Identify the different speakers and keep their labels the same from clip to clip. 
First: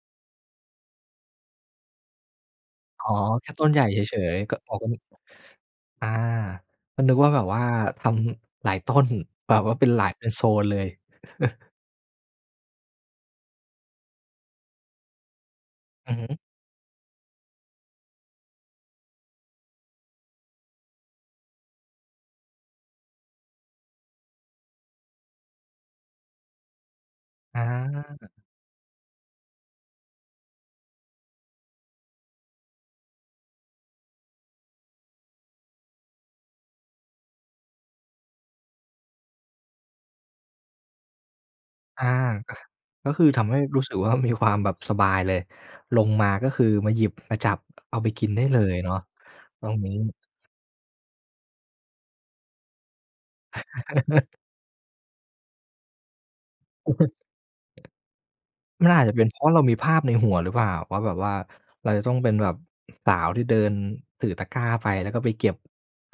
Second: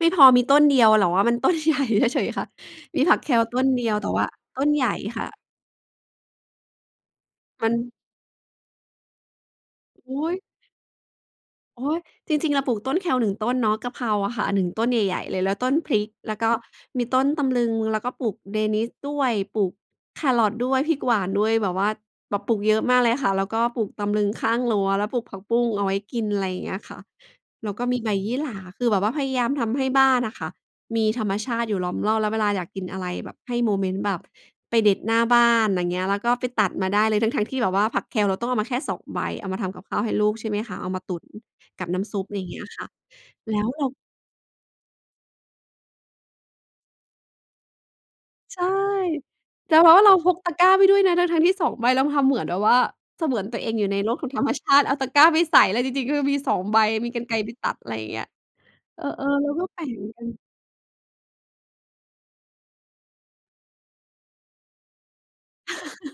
Speaker 1: ไม่พอมีต้นเดียว แต่ว่ามันต้น ใหญ่ เฉย ๆ คะ? มี
Speaker 2: อ๋อ
Speaker 1: ผัก
Speaker 2: แ
Speaker 1: Kale
Speaker 2: ค่
Speaker 1: ต
Speaker 2: ต
Speaker 1: ้
Speaker 2: ้
Speaker 1: น
Speaker 2: นใหญ
Speaker 1: เ
Speaker 2: ่
Speaker 1: ดียว
Speaker 2: เ
Speaker 1: แต่
Speaker 2: ฉ
Speaker 1: ว่า
Speaker 2: ย ๆ ก
Speaker 1: ต้
Speaker 2: อ
Speaker 1: น
Speaker 2: ๋อ
Speaker 1: ใ
Speaker 2: ก
Speaker 1: ห
Speaker 2: ็
Speaker 1: ญ่
Speaker 2: นึก
Speaker 1: ค่ะ
Speaker 2: อา ก็นึกว่าแบบว่า
Speaker 1: มัน
Speaker 2: ทำหลายต้น แบบว่าเป็นหลาย
Speaker 1: อ
Speaker 2: เป
Speaker 1: ุ
Speaker 2: ็
Speaker 1: ๊
Speaker 2: น
Speaker 1: ย
Speaker 2: โซนเลย
Speaker 1: โอ๊ย จริง ๆ เราปลูกต้น Kale 1 ต้นเนาะ กะเพราอะค่ะ 1 ต้นใหญ่ ๆ เลย แล้วต้นพริก
Speaker 2: อือฮ
Speaker 1: แล
Speaker 2: ึ
Speaker 1: ้วก็มีต้นตำลึง แล้วก็ปลูกเดนิสด้วย ปลูกแคร์รอตด้วย พริกหวานด้วย แบบว่าแบบปลูกเยอะมากเลยค่ะ แล้วก็ปลูกตำลึงข้างรั้ว แล้วปลูกผักบุ้งเอาไว้กิน อะไรอย่างเงี้ยค่ะ
Speaker 2: อ
Speaker 1: แล้วก็มีใบยี
Speaker 2: า
Speaker 1: ่หร่า คือแบบว่าพยายามทำให้บ้านอะค่ะ มีธรรมชาติอยู่ล้อมรอบ แล้วเวลาอยากกินอะไรแบบให้โมเมนต์แบบไปเด็ดหน้าบ้าน อย่างเงี้ย แล้วก็ไปตัดมาได้เลย ทั้ง ๆ ที่แบบว่าผัก Kale เราต้องเอามาแค่ 2 ใบ เอามาทำกับข้าวให้ลูกใช่ไหมคะ? เอามาตุ๋นกับน้
Speaker 2: อา
Speaker 1: ำซุป อะไรอย่า
Speaker 2: อ
Speaker 1: งเง
Speaker 2: ะ
Speaker 1: ี้ยค่ะ
Speaker 2: ก็คือทำ
Speaker 1: แ
Speaker 2: ใ
Speaker 1: ล
Speaker 2: ห
Speaker 1: ้
Speaker 2: ้
Speaker 1: ว
Speaker 2: ร
Speaker 1: เ
Speaker 2: ู
Speaker 1: ร
Speaker 2: ้
Speaker 1: า
Speaker 2: สึกว่า มีความแบบสบายเลย ลงมาก็คือ มาหยิบมาจับเอาไปกินได้เ
Speaker 1: ใ
Speaker 2: ล
Speaker 1: ช่
Speaker 2: ยเนาะ ตร
Speaker 1: แต่
Speaker 2: ง
Speaker 1: แ
Speaker 2: น
Speaker 1: บ
Speaker 2: ี้
Speaker 1: บว่าเราพกตะกร้าไปด้วยนะ ทั้ง ๆ ที่ 2 ใบ แล้วทำเหมือนแบบว่า เสมือนตัวเองอยู่ในโลกของธรรมชาติ เอาตะกร้าไปใส่เลย จริง ๆ คือมี 2 ใบ มีกรรไกรไปตัด อะไรอย่างเงี้ย
Speaker 2: มัน
Speaker 1: เ
Speaker 2: อ
Speaker 1: อ
Speaker 2: าจจะเป็
Speaker 1: อ
Speaker 2: นเพรา
Speaker 1: ๆ เร
Speaker 2: ะ
Speaker 1: า
Speaker 2: เร
Speaker 1: ก
Speaker 2: า
Speaker 1: ็
Speaker 2: มี
Speaker 1: แปล
Speaker 2: ภ
Speaker 1: ก
Speaker 2: า
Speaker 1: เ
Speaker 2: พ
Speaker 1: หมื
Speaker 2: ใ
Speaker 1: อ
Speaker 2: น
Speaker 1: นกั
Speaker 2: หัว
Speaker 1: น
Speaker 2: หรือเปล่า? ว่าแบบว่าเราจะต้องเป็นแบบสาวที่เดินถือตะกร้าไป แล้วก็ไปเก็บ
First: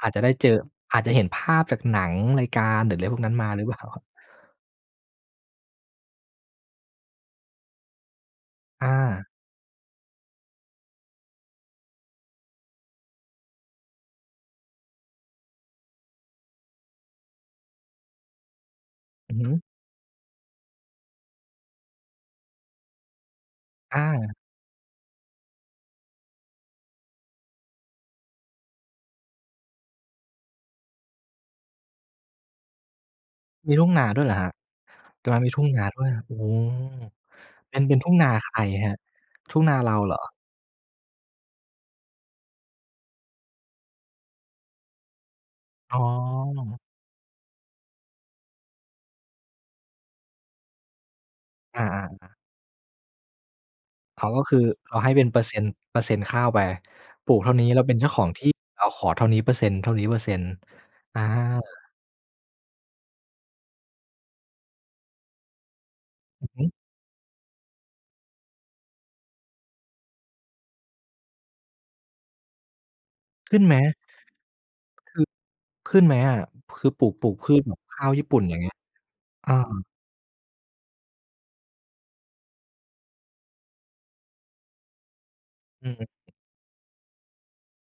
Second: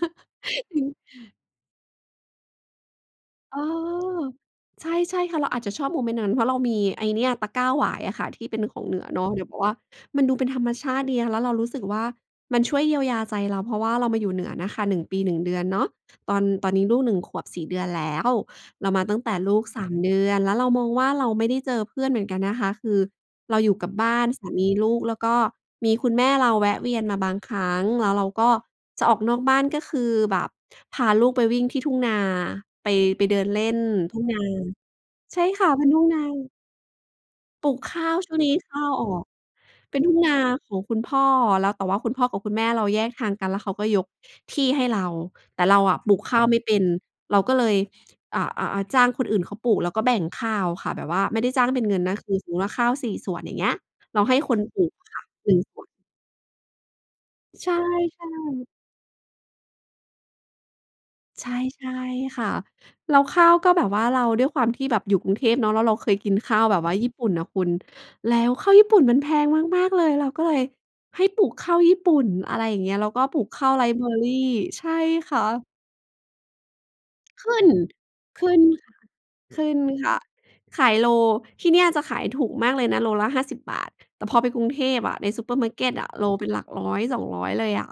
Speaker 2: อาจจะได้เจอ อาจจะเห็นภาพจากหนัง รายการ หรืออะไรพวกนั้นมา
Speaker 1: เอ
Speaker 2: หร
Speaker 1: อ
Speaker 2: ือ เปล่า?
Speaker 1: ใช่ ๆ ค่ะ เราอาจจะชอบโมเมนต์นั้น เพราะเรามีไอ้เนี่ย ตะกร้าหวายอะค่ะ ที่เป็นขอ
Speaker 2: อ
Speaker 1: งเหนือเน
Speaker 2: า
Speaker 1: าะ เนี่ยเพราะว่า มันดูเป็นธรรมชาติดีค่ะ แล้วเรารู้สึกว่า มันช่วยเยียวยาใจเรา เพราะว่าเรามาอยู่เหนือนะคะ 1 ปี 1 เดือนเนาะ ตอน ตอนนี้ลูก 1 ขวบ 4 เดือนแล้ว เรามาตั้งแต
Speaker 2: อื
Speaker 1: ่
Speaker 2: อฮึ
Speaker 1: ลูก 3 เดือน แล้วเรามองว่า เราไม่ได้เจอเพื่อนเหมือนกันนะคะ คือเราอยู่กับ
Speaker 2: อ
Speaker 1: บ้าน
Speaker 2: า
Speaker 1: สามี ลูก แล้วก็มีคุณแม่เราแวะเวียนมาบางครั้ง แล้วเราก็จะออกนอกบ้าน ก็คือแบบ พาลูกไปวิ่งที่ทุ่งนา ไป ไปเดินเล
Speaker 2: ม
Speaker 1: ่
Speaker 2: ี
Speaker 1: น
Speaker 2: ทุ่งนา
Speaker 1: ทุ
Speaker 2: ด้
Speaker 1: ่
Speaker 2: ว
Speaker 1: ง
Speaker 2: ยเหร
Speaker 1: น
Speaker 2: อ
Speaker 1: า
Speaker 2: ครับ? ตรง
Speaker 1: ใ
Speaker 2: น
Speaker 1: ช
Speaker 2: ั้น
Speaker 1: ่
Speaker 2: มีท
Speaker 1: ค
Speaker 2: ุ่
Speaker 1: ่
Speaker 2: ง
Speaker 1: ะ
Speaker 2: น
Speaker 1: เป
Speaker 2: า
Speaker 1: ็นท
Speaker 2: ด
Speaker 1: ุ
Speaker 2: ้
Speaker 1: ่
Speaker 2: ว
Speaker 1: ง
Speaker 2: ย
Speaker 1: นา
Speaker 2: โอ้โฮ
Speaker 1: ปลู
Speaker 2: เป็
Speaker 1: ก
Speaker 2: น เป็
Speaker 1: ข
Speaker 2: น
Speaker 1: ้
Speaker 2: ทุ
Speaker 1: า
Speaker 2: ่ง
Speaker 1: ว
Speaker 2: น
Speaker 1: ช
Speaker 2: า
Speaker 1: ่วงน
Speaker 2: ใค
Speaker 1: ี้
Speaker 2: ร
Speaker 1: ข้า
Speaker 2: คร
Speaker 1: ว
Speaker 2: ับ?
Speaker 1: ออก
Speaker 2: ทุ่งนาเร
Speaker 1: เป
Speaker 2: า
Speaker 1: ็นท
Speaker 2: เ
Speaker 1: ุ
Speaker 2: หร
Speaker 1: ่ง
Speaker 2: อ?
Speaker 1: นาของคุณพ่อ แล้ว แต่ว่าคุณพ่อกับคุณแม่เราแยกทางกัน แล้วเขาก็ยกที่ให้เรา แต่เรา
Speaker 2: อ
Speaker 1: อ
Speaker 2: ๋
Speaker 1: ะ
Speaker 2: อ
Speaker 1: ปลูกข้าวไม่เป็น เราก็เลย อะ อะ อะ จ้างคนอื่นเขาปลูกแล้วก็แบ่งข้าวค่ะ แบบว่าไม่ได้จ้าง
Speaker 2: อ
Speaker 1: เป
Speaker 2: า
Speaker 1: ็นเงินนะ ค
Speaker 2: ๆ ๆ
Speaker 1: ือ สมมุติว่าข้าว 4 ส่วนอย่างเงี้ย เร
Speaker 2: อ
Speaker 1: า
Speaker 2: ๋อ
Speaker 1: ให้
Speaker 2: ก็
Speaker 1: ค
Speaker 2: คือ
Speaker 1: นปลู
Speaker 2: เร
Speaker 1: ก
Speaker 2: าให้เป็นเปอร์เซ็นต์
Speaker 1: [unintelligible] ส่วน
Speaker 2: เปอร์เซ็นต์ข้าวไป ปลูกเท่านี
Speaker 1: ใ
Speaker 2: ้
Speaker 1: ช่
Speaker 2: เราเป็นเจ้าของที่
Speaker 1: ๆ
Speaker 2: เราขอเท่านี้เปอร์เซ็นต์ เท่านี้เปอร์เซ็นต์ อา
Speaker 1: ใช่ ๆ ค่ะ แล้วข้าวก็แบบว่าเรา ด้วยความที่แบบอยู่กรุงเทพเนาะ แล้วเราเคยกิน
Speaker 2: อื
Speaker 1: ข
Speaker 2: อ
Speaker 1: ้า
Speaker 2: ฮ
Speaker 1: ว
Speaker 2: ึ
Speaker 1: แบบว่าญี่ปุ่นน่ะคุณ แล้วข้าวญี่ปุ่นมันแพงมาก ๆ เลย เราก็เลยให้ปลูกข้าวญี่ปุ่น อะไรอย่างเงี้ย แล้วก็ปลูก
Speaker 2: ขึ
Speaker 1: ข
Speaker 2: ้น
Speaker 1: ้า
Speaker 2: ไห
Speaker 1: ว
Speaker 2: ม?
Speaker 1: Riceberry ใช่
Speaker 2: ขึ
Speaker 1: ค่ะ
Speaker 2: ขึ้นไหมอะ? คือปลูก ปลูก
Speaker 1: ข
Speaker 2: พื
Speaker 1: ึ้
Speaker 2: ช
Speaker 1: น
Speaker 2: แบบข้าวญี่ปุ่
Speaker 1: ข
Speaker 2: น
Speaker 1: ึ
Speaker 2: อย
Speaker 1: ้
Speaker 2: ่า
Speaker 1: น
Speaker 2: งเงี้ย อ๋อ
Speaker 1: ขึ้นค่ะ ขายโล ที่เนี่ยจะขายถูกมากเลยนะ โลละ ฿50 แต่พอไปกรุงเทพอะ ในซูเปอร์มาร์เก
Speaker 2: อื
Speaker 1: ็ตอ
Speaker 2: ม
Speaker 1: ะ โลเป็นหลัก 100-200 เลยอะ